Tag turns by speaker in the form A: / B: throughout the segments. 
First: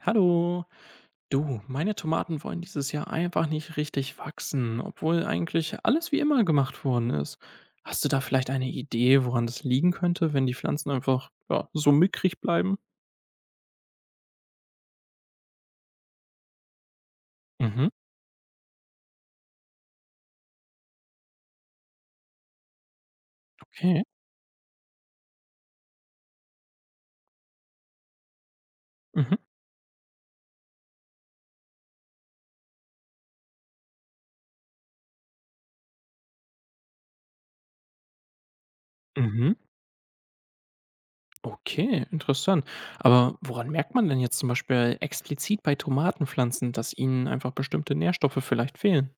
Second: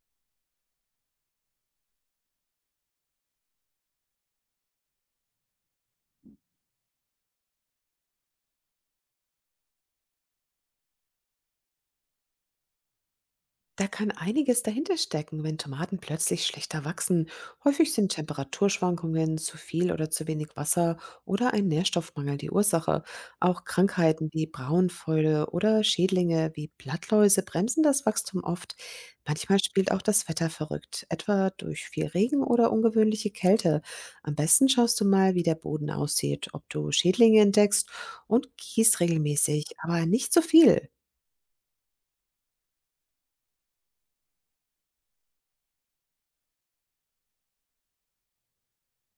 A: Hallo, du, meine Tomaten wollen dieses Jahr einfach nicht richtig wachsen, obwohl eigentlich alles wie immer gemacht worden ist. Hast du da vielleicht eine Idee, woran das liegen könnte, wenn die Pflanzen einfach ja, so mickrig bleiben?
B: Da kann einiges dahinter stecken, wenn Tomaten plötzlich schlechter wachsen.
A: Mhm,
B: Häufig sind Temperaturschwankungen, zu viel oder zu wenig Wasser oder ein Nährstoffmangel die Ursache. Auch
A: okay.
B: Krankheiten wie Braunfäule oder Schädlinge wie Blattläuse bremsen das Wachstum oft.
A: Mhm,
B: Manchmal spielt auch das Wetter verrückt, etwa durch viel Regen oder ungewöhnliche Kälte. Am besten schaust du mal, wie der Boden aussieht, ob du Schädlinge entdeckst und gießt
A: mhm.
B: regelmäßig, aber nicht zu viel.
A: Okay, interessant. Aber woran merkt man denn jetzt zum Beispiel explizit bei Tomatenpflanzen, dass ihnen einfach bestimmte Nährstoffe vielleicht fehlen?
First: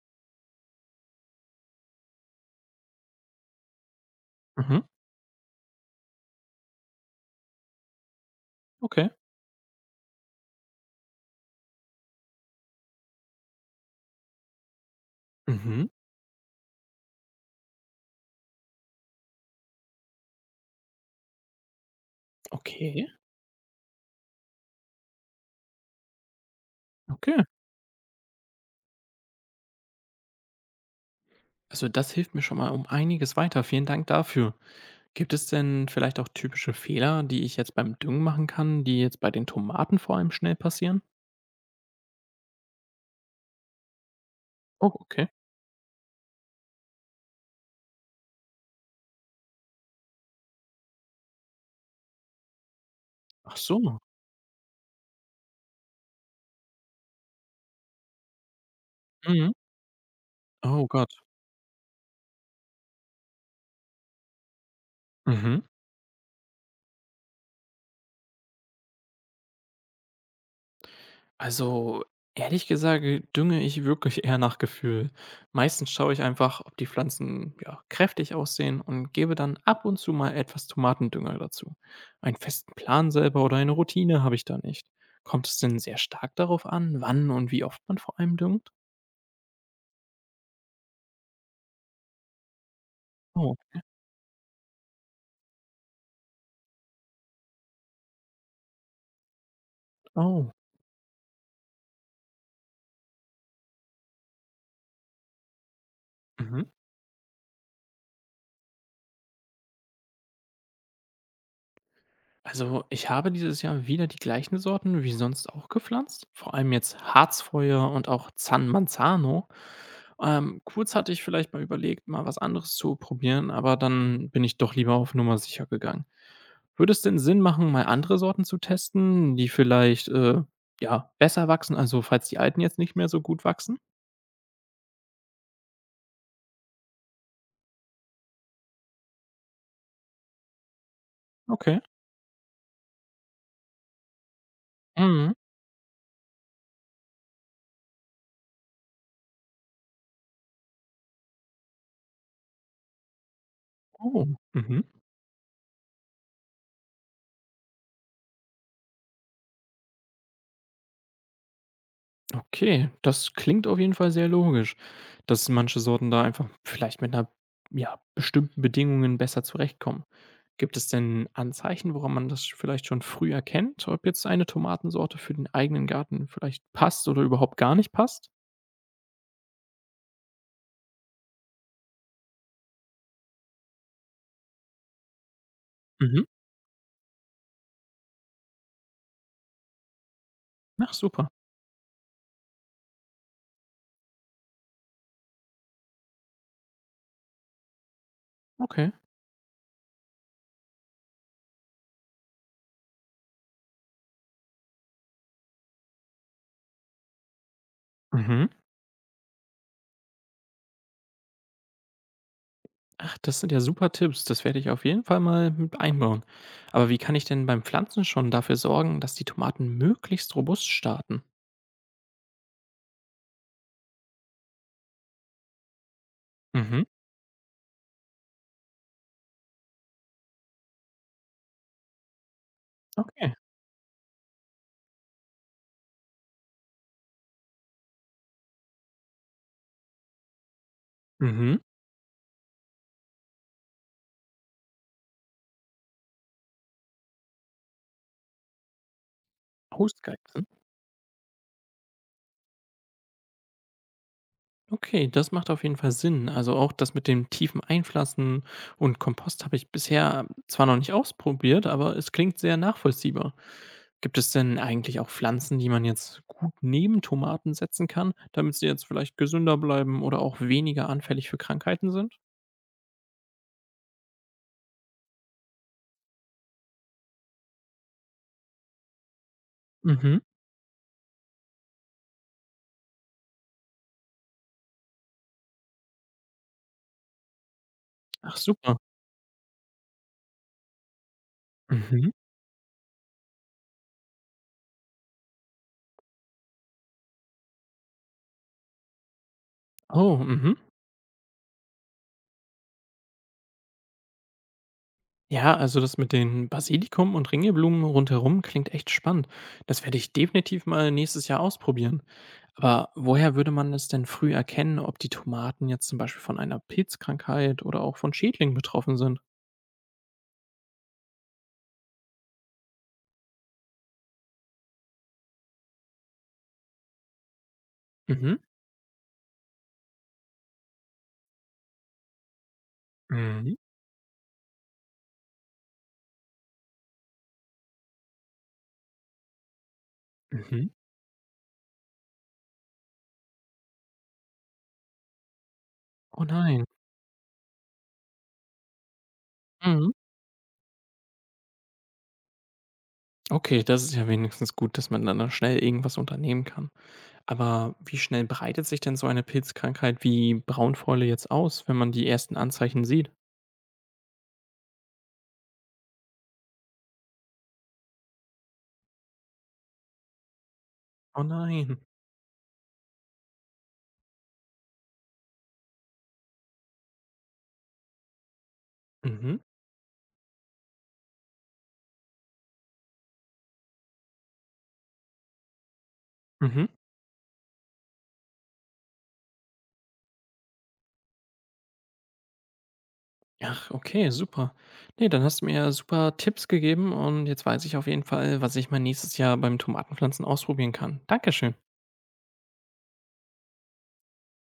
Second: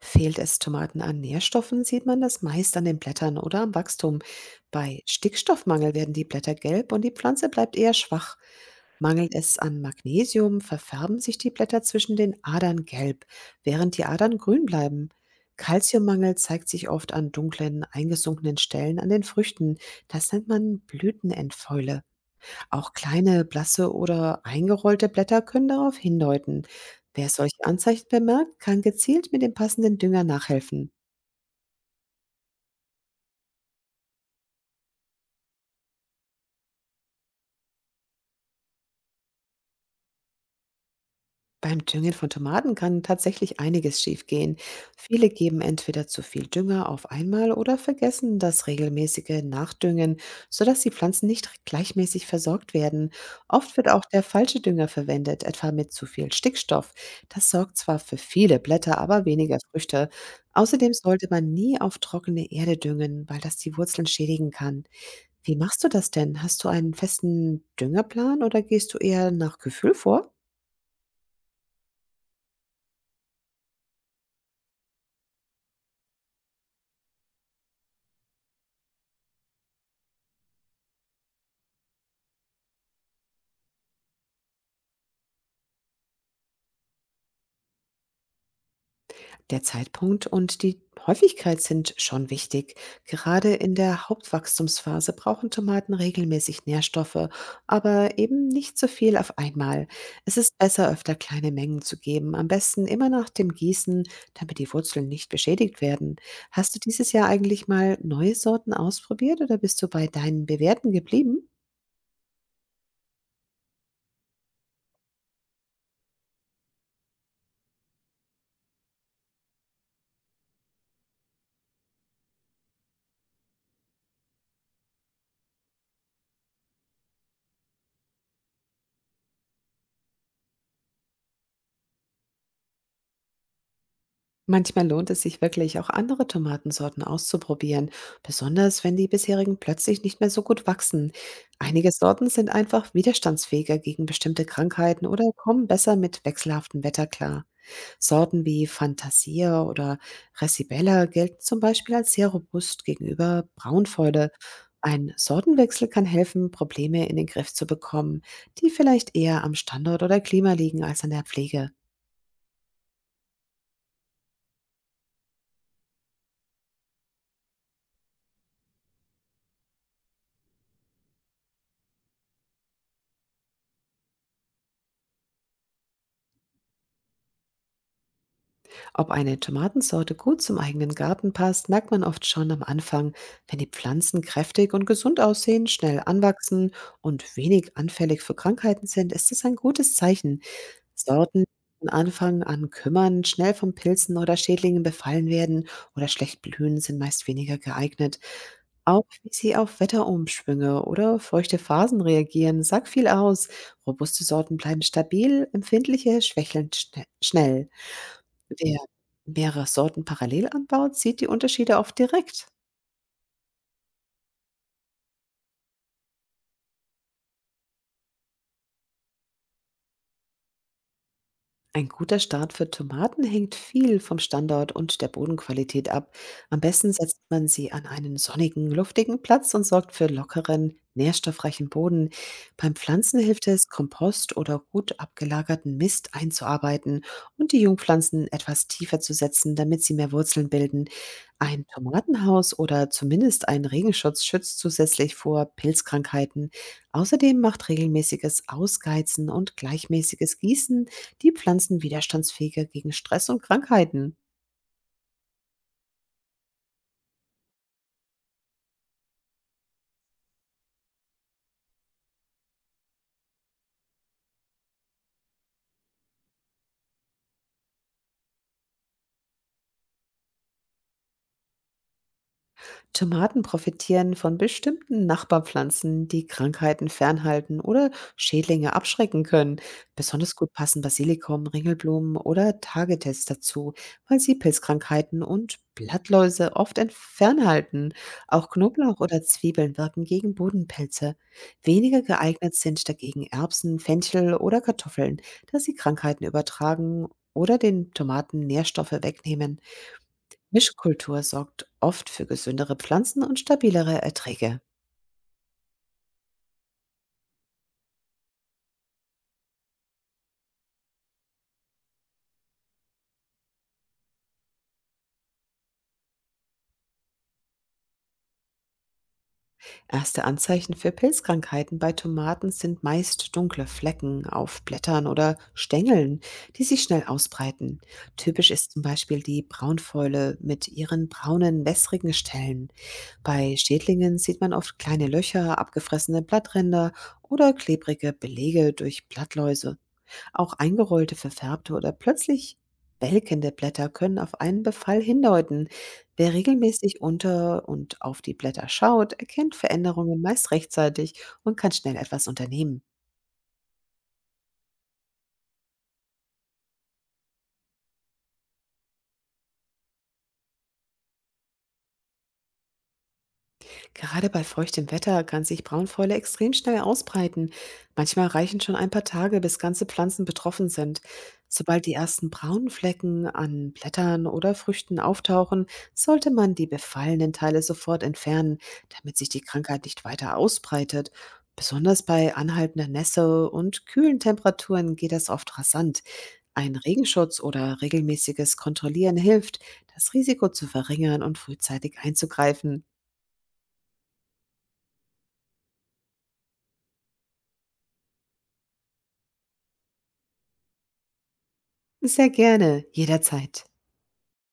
B: Fehlt es Tomaten an Nährstoffen, sieht man das meist an den Blättern oder am Wachstum.
A: Mhm,
B: Bei Stickstoffmangel werden die Blätter gelb und die Pflanze bleibt eher schwach.
A: okay.
B: Mangelt es an Magnesium, verfärben sich die Blätter zwischen den Adern gelb, während die Adern grün bleiben.
A: Mhm,
B: Kalziummangel zeigt sich oft an dunklen, eingesunkenen Stellen an den Früchten. Das nennt man Blütenentfäule. Auch
A: okay.
B: kleine, blasse oder eingerollte Blätter können darauf hindeuten. Wer
A: Okay.
B: solche Anzeichen bemerkt, kann gezielt mit dem passenden Dünger nachhelfen.
A: Also das hilft mir schon mal um einiges weiter. Vielen Dank dafür. Gibt es denn vielleicht auch typische Fehler, die ich jetzt beim Düngen machen kann, die jetzt bei den Tomaten vor allem schnell passieren?
B: Beim Düngen von Tomaten kann tatsächlich einiges schiefgehen.
A: Oh, okay.
B: Viele geben entweder zu viel Dünger auf einmal oder vergessen das regelmäßige Nachdüngen, sodass die Pflanzen nicht gleichmäßig versorgt werden.
A: Ach
B: Oft wird
A: so.
B: auch der falsche Dünger verwendet, etwa mit zu viel Stickstoff. Das sorgt zwar für viele Blätter, aber
A: Mhm.
B: weniger Früchte.
A: Oh
B: Außerdem
A: Gott.
B: sollte man nie auf trockene Erde düngen, weil das die Wurzeln schädigen kann. Wie
A: Mhm.
B: machst du das denn? Hast du einen festen Düngerplan oder gehst du eher nach Gefühl vor?
A: Also, ehrlich gesagt, dünge ich wirklich eher nach Gefühl. Meistens schaue ich einfach, ob die Pflanzen ja, kräftig aussehen und gebe dann ab und zu mal etwas Tomatendünger dazu. Einen festen Plan selber oder eine Routine habe ich da nicht. Kommt es denn sehr stark darauf an, wann und wie oft man vor allem düngt?
B: Der Zeitpunkt und die Häufigkeit sind schon wichtig.
A: Oh,
B: Gerade in der Hauptwachstumsphase brauchen Tomaten regelmäßig Nährstoffe, aber eben nicht so viel auf einmal. Es
A: oh.
B: ist besser, öfter kleine Mengen zu geben, am besten immer nach dem Gießen, damit die Wurzeln nicht beschädigt werden.
A: Mhm.
B: Hast du dieses Jahr eigentlich mal neue Sorten ausprobiert oder bist du bei deinen bewährten geblieben?
A: Also, ich habe dieses Jahr wieder die gleichen Sorten wie sonst auch gepflanzt, vor allem jetzt Harzfeuer und auch San Manzano. Kurz hatte ich vielleicht mal überlegt, mal was anderes zu probieren, aber dann bin ich doch lieber auf Nummer sicher gegangen. Würde es denn Sinn machen, mal andere Sorten zu testen, die vielleicht, ja, besser wachsen, also falls die alten jetzt nicht mehr so gut wachsen?
B: Manchmal lohnt es sich wirklich, auch andere Tomatensorten auszuprobieren, besonders wenn die bisherigen plötzlich nicht mehr so gut wachsen.
A: Okay.
B: Einige Sorten sind einfach widerstandsfähiger gegen bestimmte Krankheiten oder
A: Mhm.
B: kommen besser mit wechselhaftem Wetter klar. Sorten wie Fantasia oder Resibella gelten zum Beispiel als sehr robust gegenüber
A: Oh.
B: Braunfäule.
A: Mhm.
B: Ein Sortenwechsel kann helfen, Probleme in den Griff zu bekommen, die vielleicht eher am Standort oder Klima liegen als an der Pflege.
A: Okay, das klingt auf jeden Fall sehr logisch, dass manche Sorten da einfach vielleicht mit einer ja, bestimmten Bedingungen besser zurechtkommen. Gibt es denn Anzeichen, woran man das vielleicht schon früh erkennt, ob jetzt eine Tomatensorte für den eigenen Garten vielleicht passt oder überhaupt gar nicht passt?
B: Ob eine Tomatensorte gut zum eigenen Garten passt, merkt man oft schon am Anfang, wenn die Pflanzen kräftig und gesund aussehen, schnell
A: Mhm.
B: anwachsen und wenig anfällig für Krankheiten sind, ist das ein gutes Zeichen.
A: Ach super,
B: Sorten, die von Anfang an kümmern, schnell von Pilzen oder Schädlingen befallen werden oder schlecht blühen, sind meist weniger geeignet.
A: okay.
B: Auch wie sie auf Wetterumschwünge oder feuchte Phasen reagieren, sagt viel aus. Robuste Sorten bleiben stabil, empfindliche schwächeln schnell.
A: Mhm.
B: Wer mehrere Sorten parallel anbaut, sieht die Unterschiede oft direkt.
A: Ach, das sind ja super Tipps. Das werde ich auf jeden Fall mal mit einbauen. Aber wie kann ich denn beim Pflanzen schon dafür sorgen, dass die Tomaten möglichst robust starten?
B: Ein guter Start für Tomaten hängt viel vom Standort und der Bodenqualität ab. Am
A: Mhm.
B: besten setzt man sie an einen sonnigen, luftigen Platz und sorgt für lockeren, nährstoffreichen Boden. Beim Pflanzen
A: Okay.
B: hilft es, Kompost oder gut abgelagerten Mist einzuarbeiten und die Jungpflanzen etwas tiefer zu setzen, damit sie mehr Wurzeln bilden.
A: Mhm.
B: Ein Tomatenhaus oder zumindest ein Regenschutz schützt zusätzlich vor Pilzkrankheiten. Außerdem macht regelmäßiges Ausgeizen und gleichmäßiges
A: Hostgeizen.
B: Gießen die Pflanzen widerstandsfähiger gegen Stress und Krankheiten.
A: Okay, das macht auf jeden Fall Sinn. Also auch das mit dem tiefen Einpflanzen und Kompost habe ich bisher zwar noch nicht ausprobiert, aber es klingt sehr nachvollziehbar. Gibt es denn eigentlich auch Pflanzen, die man jetzt gut neben Tomaten setzen kann, damit sie jetzt vielleicht gesünder bleiben oder auch weniger anfällig für Krankheiten sind?
B: Tomaten profitieren von bestimmten Nachbarpflanzen, die Krankheiten fernhalten oder Schädlinge abschrecken können.
A: Mhm.
B: Besonders gut passen Basilikum, Ringelblumen oder Tagetes dazu, weil sie Pilzkrankheiten und Blattläuse oft fernhalten.
A: Ach
B: Auch
A: super.
B: Knoblauch oder Zwiebeln wirken gegen Bodenpilze. Weniger
A: Mhm.
B: geeignet sind dagegen Erbsen, Fenchel oder Kartoffeln, da sie Krankheiten übertragen oder den Tomaten Nährstoffe wegnehmen.
A: Oh, mhm.
B: Mischkultur sorgt oft für gesündere Pflanzen und stabilere Erträge.
A: Ja, also das mit den Basilikum und Ringelblumen rundherum klingt echt spannend. Das werde ich definitiv mal nächstes Jahr ausprobieren. Aber woher würde man es denn früh erkennen, ob die Tomaten jetzt zum Beispiel von einer Pilzkrankheit oder auch von Schädlingen betroffen sind?
B: Erste Anzeichen für Pilzkrankheiten bei Tomaten sind meist dunkle Flecken auf Blättern oder Stängeln, die sich schnell ausbreiten.
A: Mhm.
B: Typisch ist zum Beispiel die Braunfäule mit ihren braunen, wässrigen Stellen.
A: Mhm.
B: Bei Schädlingen sieht man oft kleine Löcher, abgefressene Blattränder oder klebrige Belege durch Blattläuse. Auch
A: Mhm.
B: eingerollte, verfärbte oder plötzlich welkende Blätter können auf einen Befall hindeuten.
A: Oh
B: Wer
A: nein.
B: regelmäßig unter und auf die Blätter schaut, erkennt
A: Mhm.
B: Veränderungen meist rechtzeitig und kann schnell etwas unternehmen.
A: Okay, das ist ja wenigstens gut, dass man dann da schnell irgendwas unternehmen kann. Aber wie schnell breitet sich denn so eine Pilzkrankheit wie Braunfäule jetzt aus, wenn man die ersten Anzeichen sieht?
B: Gerade bei feuchtem Wetter kann sich Braunfäule extrem schnell ausbreiten. Manchmal reichen schon ein paar Tage, bis ganze Pflanzen betroffen sind.
A: Oh nein.
B: Sobald die ersten braunen Flecken an Blättern oder Früchten auftauchen, sollte man die befallenen Teile sofort entfernen, damit sich
A: Mhm.
B: die Krankheit nicht weiter ausbreitet. Besonders bei anhaltender Nässe und kühlen Temperaturen geht das oft rasant.
A: Mhm.
B: Ein Regenschutz oder regelmäßiges Kontrollieren hilft, das Risiko zu verringern und frühzeitig einzugreifen.
A: Ach, okay, super. Ne, dann hast du mir ja super Tipps gegeben und jetzt weiß ich auf jeden Fall, was ich mal nächstes Jahr beim Tomatenpflanzen ausprobieren kann. Dankeschön.
B: Sehr gerne, jederzeit.